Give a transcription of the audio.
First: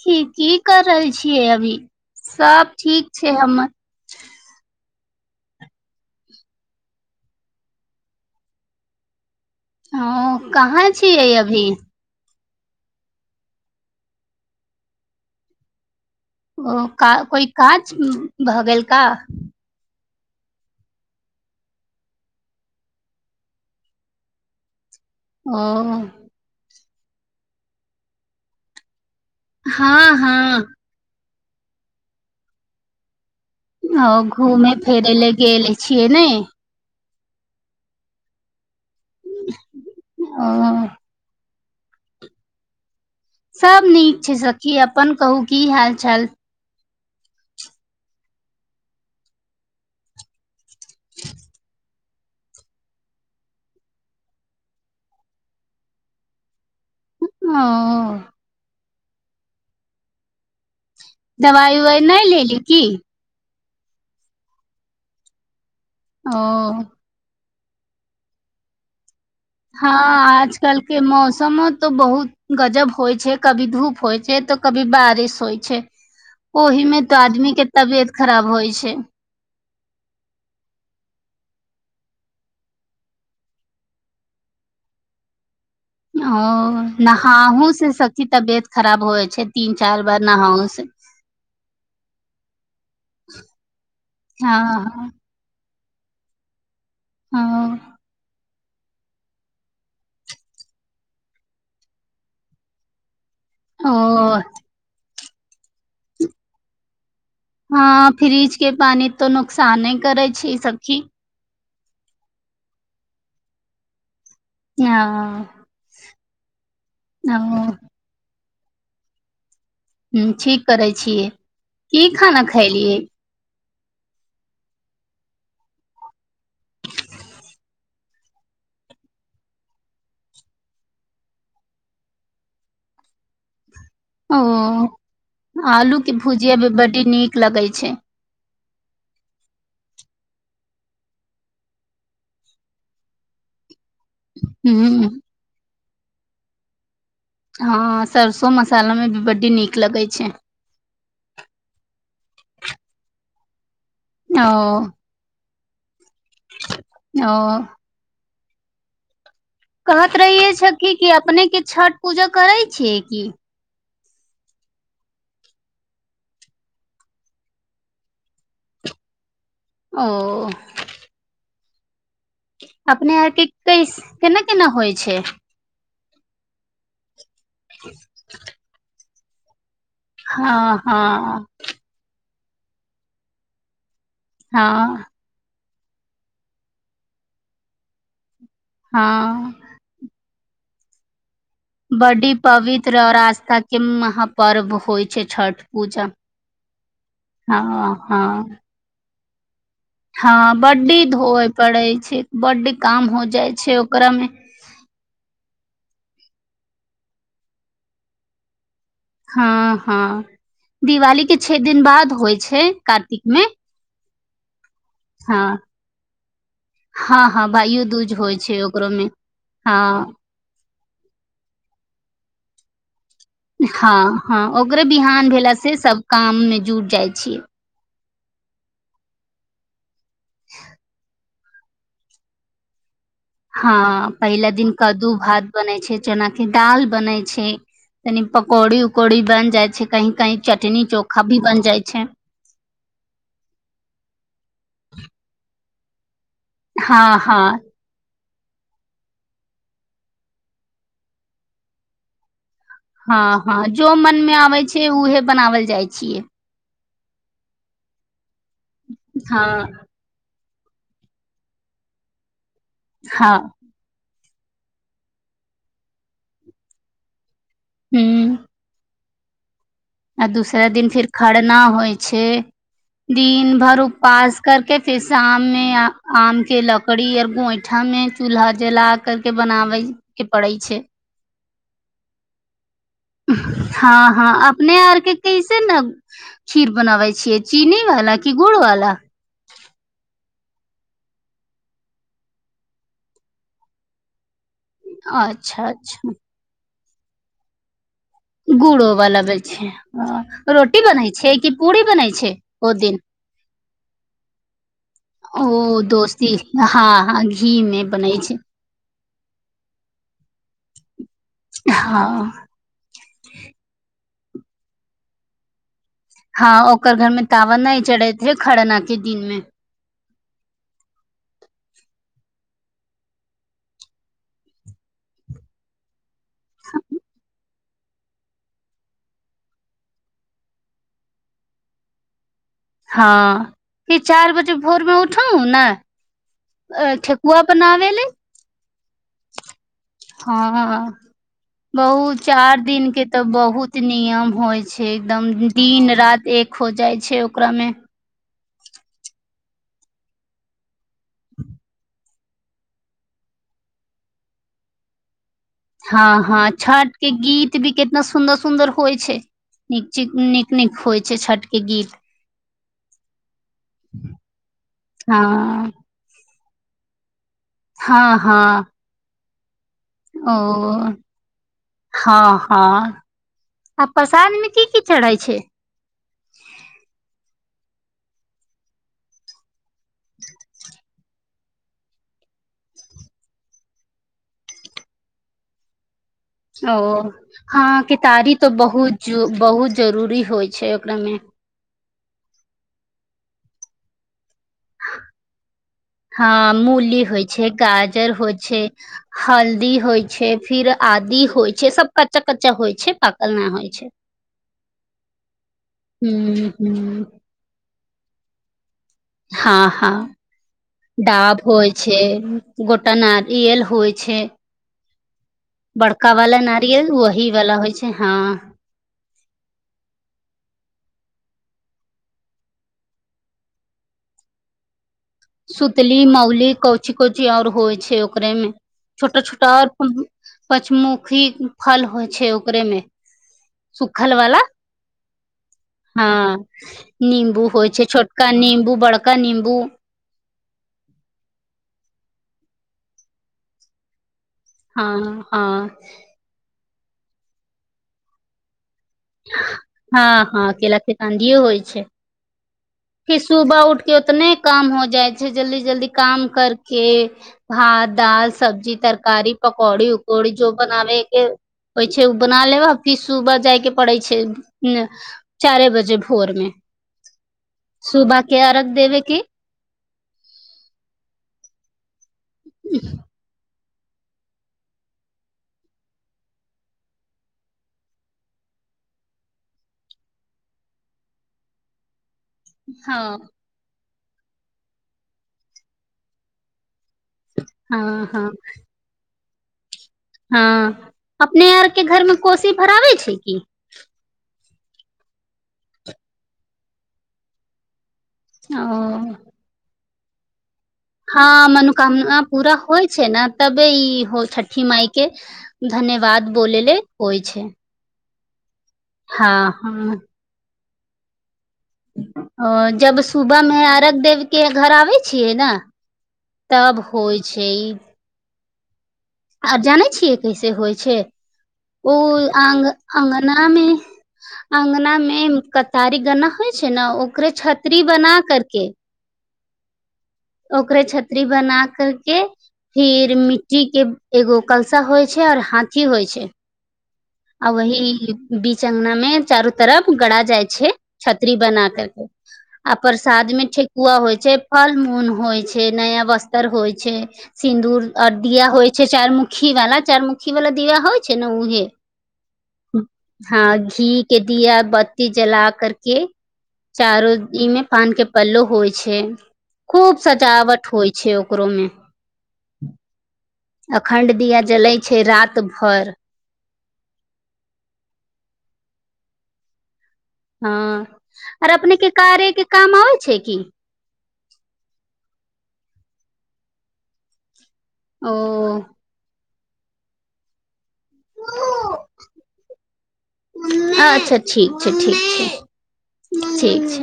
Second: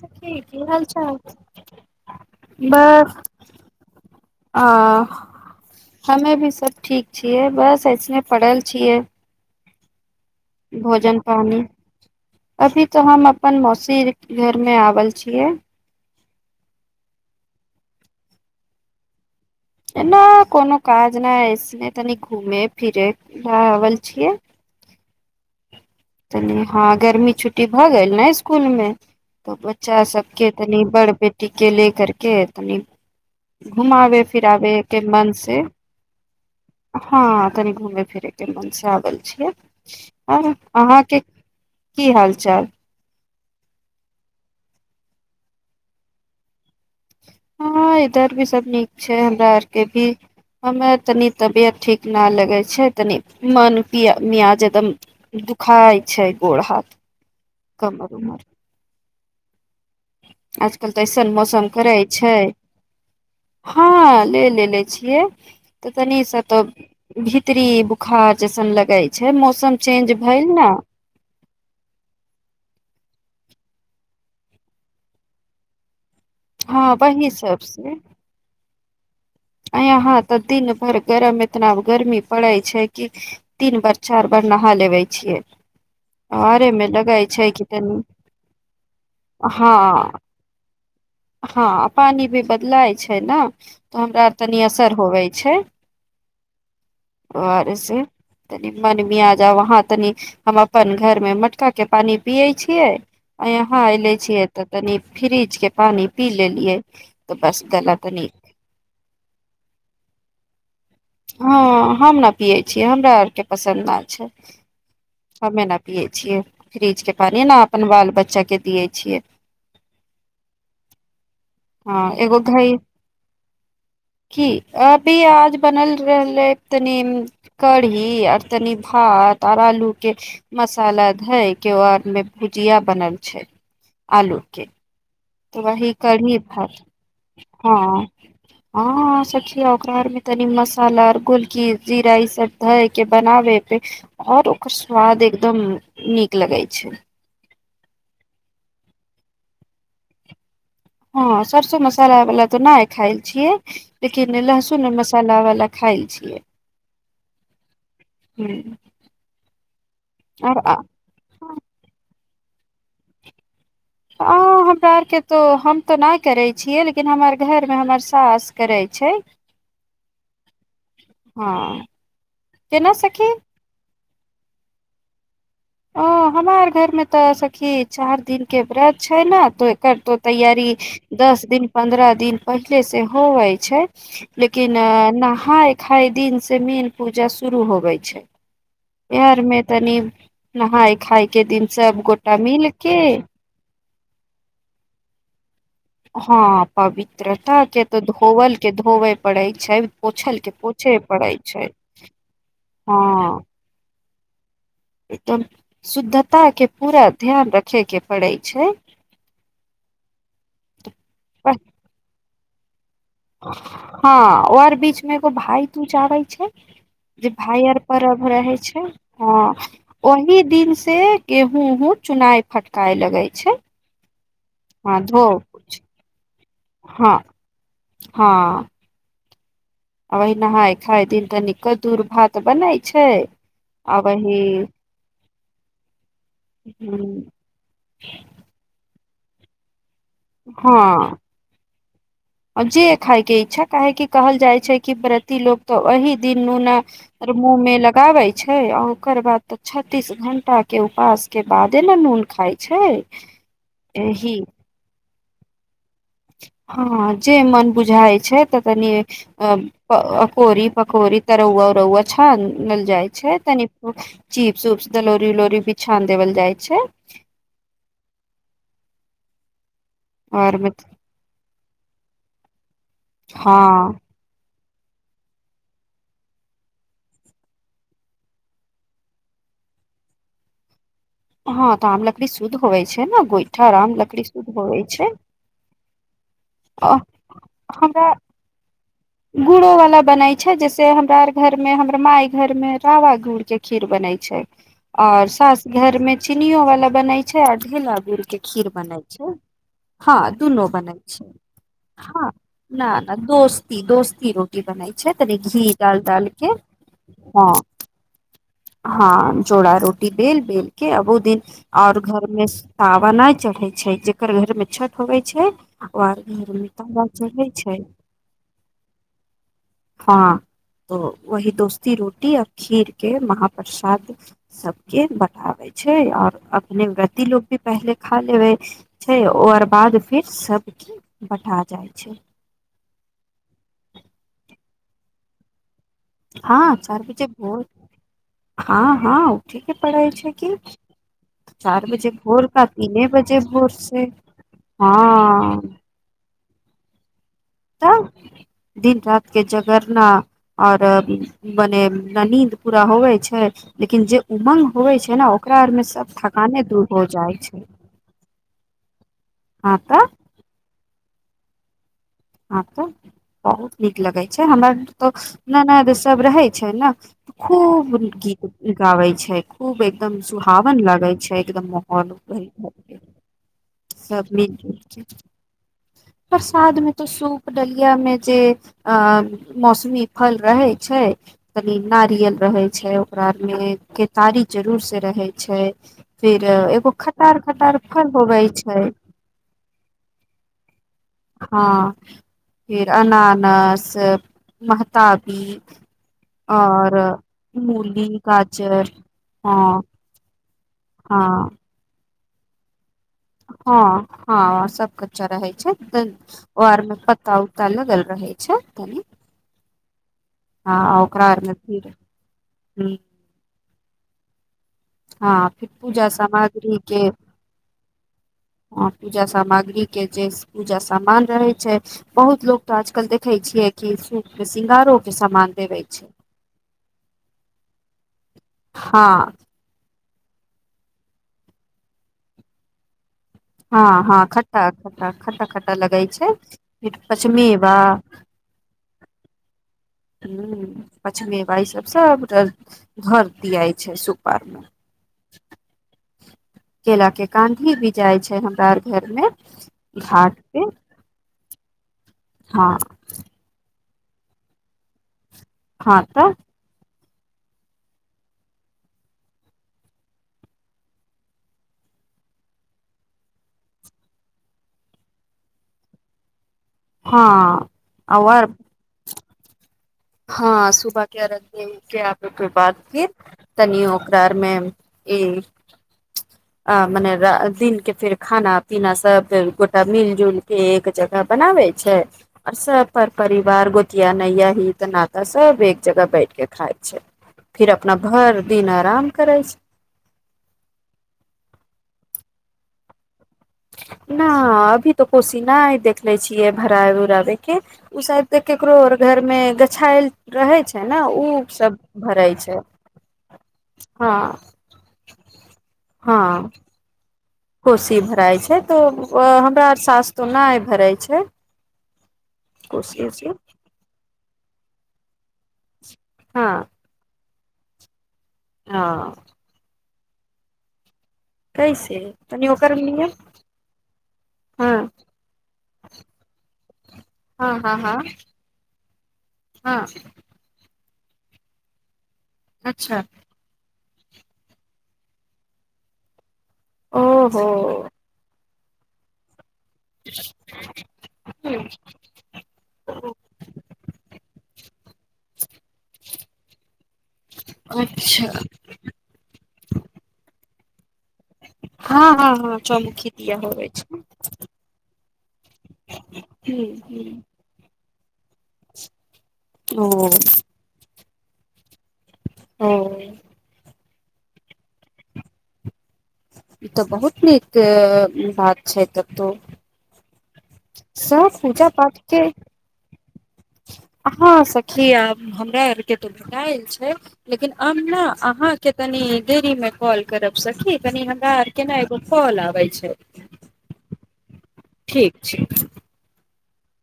क की कर रहल छियै अभी सब ठीक बस छै हमर अ हमे भी सब ठीक छियै बस ऐसने पढ़ल छियै हँ कहाँ भोजन छियै पानी अभी अभी तऽ हम अपन मौसीीक घरमे आबल छियै ओ का कोइ काज भऽ गेल का ना कोनो काज नहि अऐसने तनी घूमे फिरे ल आल छियै ह तनी हँ गर्मी छुट्टी भऽ गेल ने इसकुलमे तऽ बच्चा हँ सबके हँ तनी बढ़ बे टीके ले करके तनी ओ घूमय फिरय लए से गेल छियै ने हँ तनी घुमे फिरे के मन छै आ ब छिय ओ हँ की हाल चाल सब नीक छै सखी अपन कहू की हाल चाल हँ इधर भी सब नीक छै हमरा आरके भी हममे तनी तबियत ठीक न लगै छै तनी मन पिया मियाज एकदम दुखााय छै गोर हाथ ओ कमर उमर अ दवाइ उवाइ नहि लेली की हँ ले लए छियै तऽ तनी ओ से तऽ भी स्त्री बुखार जैसन लगय हँ आज कलके मौसमो त बहुत गजब होइ छै कभी धूप होइ छै त कभी बारिश होइ छै ओहि हँ मे तो वही आदमी के तबियत खराब होइ छै छै यााँ तऽ दिन भर गरम इतना गर्मी पड़ै छै कि तीन बार चार बार नहा लेबे छियै ओ आरे मे लगाय छै कि नहाहु से तनी सखी तबियत खराब होइ छै हँ तीन चार बार नहाहु से हँ पानि भी बदलाय छै ने तऽ हमरा आर तनि असर हँ होबै छै आओर हँ से तनि मन मिया जा वहाँ तनि हम अपन घरमे मटका के पानि पियै छियै अ हँ इलची ओ एत तऽनी फ्रिज के पानि पी लेलियै तऽ बस गला हँ तनी फ्रिज के पानी तो नुकसाने करे छै ई सब की हँ हम ने पियए छीयै हमरा आर के पसन्द नहि छै हँ हमे न पियए छियै फ्रिज के पानि न ओ अपन बाल बच्चा के दियै छियै ह ठीक करै छियै की हँ एगो खाना घै खयलियै की अभी आज बनल रहलै तनी कढ़ी आऔर तनी भात आऔर आलू के मसाला धय केर मे भुजिया बनल छै आलोकके आलूके भुजिया भी बड्ड नीक लगैत हँ छै हँ सखिया ओकरा आरमे तनी मसाला गोलकी जीरा ई सब धए के बनाबे पे आओर ओकर हूँ स्वाद एकदम नीक लगै छै हँ सरसों मसाला मे भी बड्डी नीक लगै छै हँ सरसो मसाला वला तऽ नहि खायल छियै त किने ओ लहसुन मसाला वाला खाइ छी ओ हूँ कहत रहि छखी क अपने आर के छठ पूजा करैत छी कि? हँ हमरा ओ सभ नहि करबाक आदत अछि। हम तऽ नहि करैत छी, मुदा हमर घरमे हमर सासु करैत छथि। ओ हँ केना अपने सखी आर क कहिस केना केना होइ छै ओ हमार घरमे त तऽ सखी चार दिन के व्रत छै ने तऽ करतो तैयार हँ हँ दस दिन पन्द्रह दिन पहिलेसँ होबै छै लेकिन हँ नहा एक छ दिन से मीन पूजा शुरू होबै छै हँ बिरमे तनी नाय खाय बडी मिल के पवित्र और आस्था के म हाँ पर्व होइ छै छठि हँ पवित्रता के तऽ हँ धोवल के धोबै पढ़ाइ हँ बड्डी धोवे पड़ै छै। बड्डी काम हो हँ जाइ छै। करमे एकदम शुद्धता के पूरा ध्यान रखे के पड़ै छै हँ हँ दिवाली के छे दिन बाद होइ छै कार्तिकमे हँ आर बीचमे एगो भाइदूज अबैत छै, जे हँ हँ भाइ-बहिनक भाइयो दूज पर्व होइ होइत छै। ओकरो मे हँ ओहि दिन से गेहूँ चुनि-फटकि कऽ लगैत छै। हँ हँ, ओकरे हँ धो बिहान भेला सँ सभ काजमे जुटि जाइ हँ छी। हँ अ नहाय खाय दिन तऽ न कदूर भात बनाय छै आ हँ वही पहिला दिन कद्दू भात बनै छै जेनााकि दाल बनेय छै तनि पकौड़ी कौड़ी बनि जाइ छै कहीं कहीं चटनी हँ चोखा भी बन जाइ छै जे खायके इच्छा काहेकि कहल जाइ छै कि प्रति लोक त अहि दिन नूना हँ मुह हँ मे लगाबै छै आ ओकर बाद त छत्तीस घंटा के उपवास के बादे ने नून खाय छै हँ हँ जो मन एहि मे आबै छै उहे बनावल जाइ छै छियै हँ जे मन बुझााय छै हँ अ कोरी पकौरी तरौआ उरौआ छान मिल जाइ हँ छै तनि चीप्स उप्स दलौरी उलौरी भी छान देवल जाइ छै हू आ और दूसरा दिन फिर खरना होइ छै दिन भर हँ उपवास कर के फेर शाम मे आम के लकड़ी आऔर गोईठा में चूल्हा जला कर के बनाबे के पड़े छै हँ त आमलकड़ी सुध हँ हँ अपने होवे आर छै के कैसे ने खीर बनाबै छियै चीनी वाला की गुड़ वाला गुड़ोवला ब बन छै जैसे हमरार घर में हमर माय घर में रावा गुड़ के खीर बन छै और साास अच्छा घर अच्छा मे चीनियो वाला बनाइ छै आ खेलक गुड़ो बलाबै छै रोटी बनै छै कि पूरी बनै हँ छै ओ न दिन न दोस्ती दोस्ती रोटी बनाइ छै तनि घी ओ दाल डाल दोस्ती के हँ हँ घी मे बनै छै हँ चोड़ा रोटी बेल बेल के अबो दिन और घर हँ में तावाना चढ़े छै जे ओकर घर मे छठ होबे छै और हँ घर मे ओकर घर मे चढ़े तावा छै नहि चढ़ैत रहै खरना े दिनमे हँ तो वही दोस्ती रोटी आ खीर के महाप्रसाद सबके बठबै छै आओर अपने व्रती लोग भी पहिले खा लेबे छै ओकर बाद फिर सबके बटा जाइ छै हँ फे चार बजे भोरमे उठु हं ने हँ चार पीछे ठेकुआ बोत बनाबे ले हँ हँ उठे के पड़ै छै कि हँ चार बजे बहु भोर चार का दिन के तीने तऽ बजे भोर बहुत से नियम होइ छै एकदम हँ दिन राति एक हो जाइ छै ओकरामे तऽ दिन रात के जगरना आऔर मने न नीद पूरा होवै छै लेकिन जे उमंग होवै छै ने ओ हँ हँ छठ के गीत छै भी केितना सुन्दर सुदर होइ छै हँ नीक तऽ च नीक नीक होइ छै छै छठ के गीत अँछऽ बहुत नीक लगे छै हमरा तो न हँ न सब रहे छै ने खूब हँ गीत हँ गाबै छै खूब एकदम सुहावन ओ लागे छै एकदम हँ माहौल हँ आ सब प्रसाद मे मिल की जुल की छै चढ़ै प्रसाद में त सूप पडलियामे जे अ मौसमी फल रहे छै कनी नारियल रहै छै ओकरारमे केतारी जरूर से रहै छै फिर ओ एगो खतार खतार हँ फल केतारी होबे तऽ छै बहुत बहुत जरूरी होइ छै ओकरामे हँ फर अनानस महताबी हँ और मूली होइ छै मूली गाजर होइ छै गाजर हल्दी हँ होइ छै फिर आदि होइ हँ छै सब क कच्चा कच्चा होइ छै पाकल नहि होइ छै हँ हँ सब कच्चा रहे छै हूँ आर में हूँ पता उता लगल रहै छै धन्यवाद हँ हँ ओकरा डाब आर मे होइ फिर छै ह गोटा नल होइ छै हँ फिर पूजा बड़का वाला सामग्री नारियल के वही वाला होइ छै हँ ह पूजा सामग्री के जे पूजा सामान रहे छै बहुत लोग तऽ आजकल देखे छिये कि सूप के श्रृंगारो के सामान देवे सुतली छै मौली कची कची आऔर होइ छै ओकरे मे हँ छोटा छोटा आ पचमुखी फल होइ छै ओकरे मे हँ सुखल हँ वाला खट्टा खट्टा खट्टा खट्टा लगै हँ छै फिर निम्बू होइ छै पचमेवा छोटका नम्बू बड़का नम्बू ह पचमेबा ई सब सबटा घर दियाय छै सु हँ हँ केला के कानधी भी जाय छै हमरा आर घर मे हँ घाट हँ पे केला के काँदीयो होइ छै हँ फिर सुबह उठके उतने काम हो जाय छै जल्दी जल्दी हँ काम तऽ करके भात दाल सब्जी तरकारी पकौड़ी उकौड़ी जो बनाबे के होइ छै उ बना लेबअ फिर सुबह जायके पड़ै छै चारे बजे भोर मे हँ सुबह के और अरघ देबे के हँ सुबह के अरघ देबै केऽ आबय के बाद फिर तनी ओकरा अर मे ई आ मने रा दिन के फेर खाना पीना सब गोटा मिल जुलके एक जगह बनाबै छै आ सब पर हँ परिवार गो किया नइ य हित नाता सब एक जगह बैठ के खाय छै फिर अपना हँ हँ भर दिन अराम करै छै हँ अपने आर के घर मे कोसी भराबे छै की न अभी तऽ कोशी नइ देखले छियै भराबे उराबे के ई सब तऽ केकरो अर ओ घर मे गछाइल रहै छै ने ओ हँ सब मनोकामना भराइ पूरा छै होइ छै न तबे ईहो हँ छठी माई के धन्यवाद हँ बोले ले होइ छै कोशी भ राइ छै तब हँ हमरा अर सास तो नइ भरय छै [unintelligible] हँ जब कोशी उशी सुबह मे अरघ देव के घर आबै छियै न हँ तब होइ छै ई हँ आर जानै छियै कैसे होइ छै कैसे उऽ तनि अग ओकर लिए अगना मे हँ अगना मे कतारी गन्ना होइ छै न ओकरे हँ हँ छतरी हँ बना करके हँ ओकरे छतरी बना कर के अच्छा फिर मिट्टी के एगो कलशा होइ छै आऔर हाथी होइ छै ओहो आ ओही बीच अंगना मे चारू तरफ गड़ा जाइ छै छतरी बना कर के आ प्रसाद मे ठेकुआ होइ छै फल मोन होइ छै नया वस्तर होइ छै सिन्दूर आर अच्छा दिया होइ छै चाइरमुखी वाला चाइरमुखी वाला दिया होइ छैे न उहे हँ हँ हँ चौमुखी दिया होबै छै ती जला करके हुं चारो इ मे पान के पल्लो होइ छै ओ खूब सजावट होइ छै ओकरो मे ओ अखण्ड दिया जलै छै रात भर ई तऽ बहुत नीक बात छै तब तो हँ सब आरे पूजा अपने के पाठ कार्य के काम आबै छै की हँ सखी आब हमरा आर के त भेटाइल छै लेकिन हम न ओ अहाँके तनी देरी मे कॉल करब सखी कनि हमरा आर के न एगो कॉल आबै छै अच्छा छै ठीक ठीक छै ठीक छै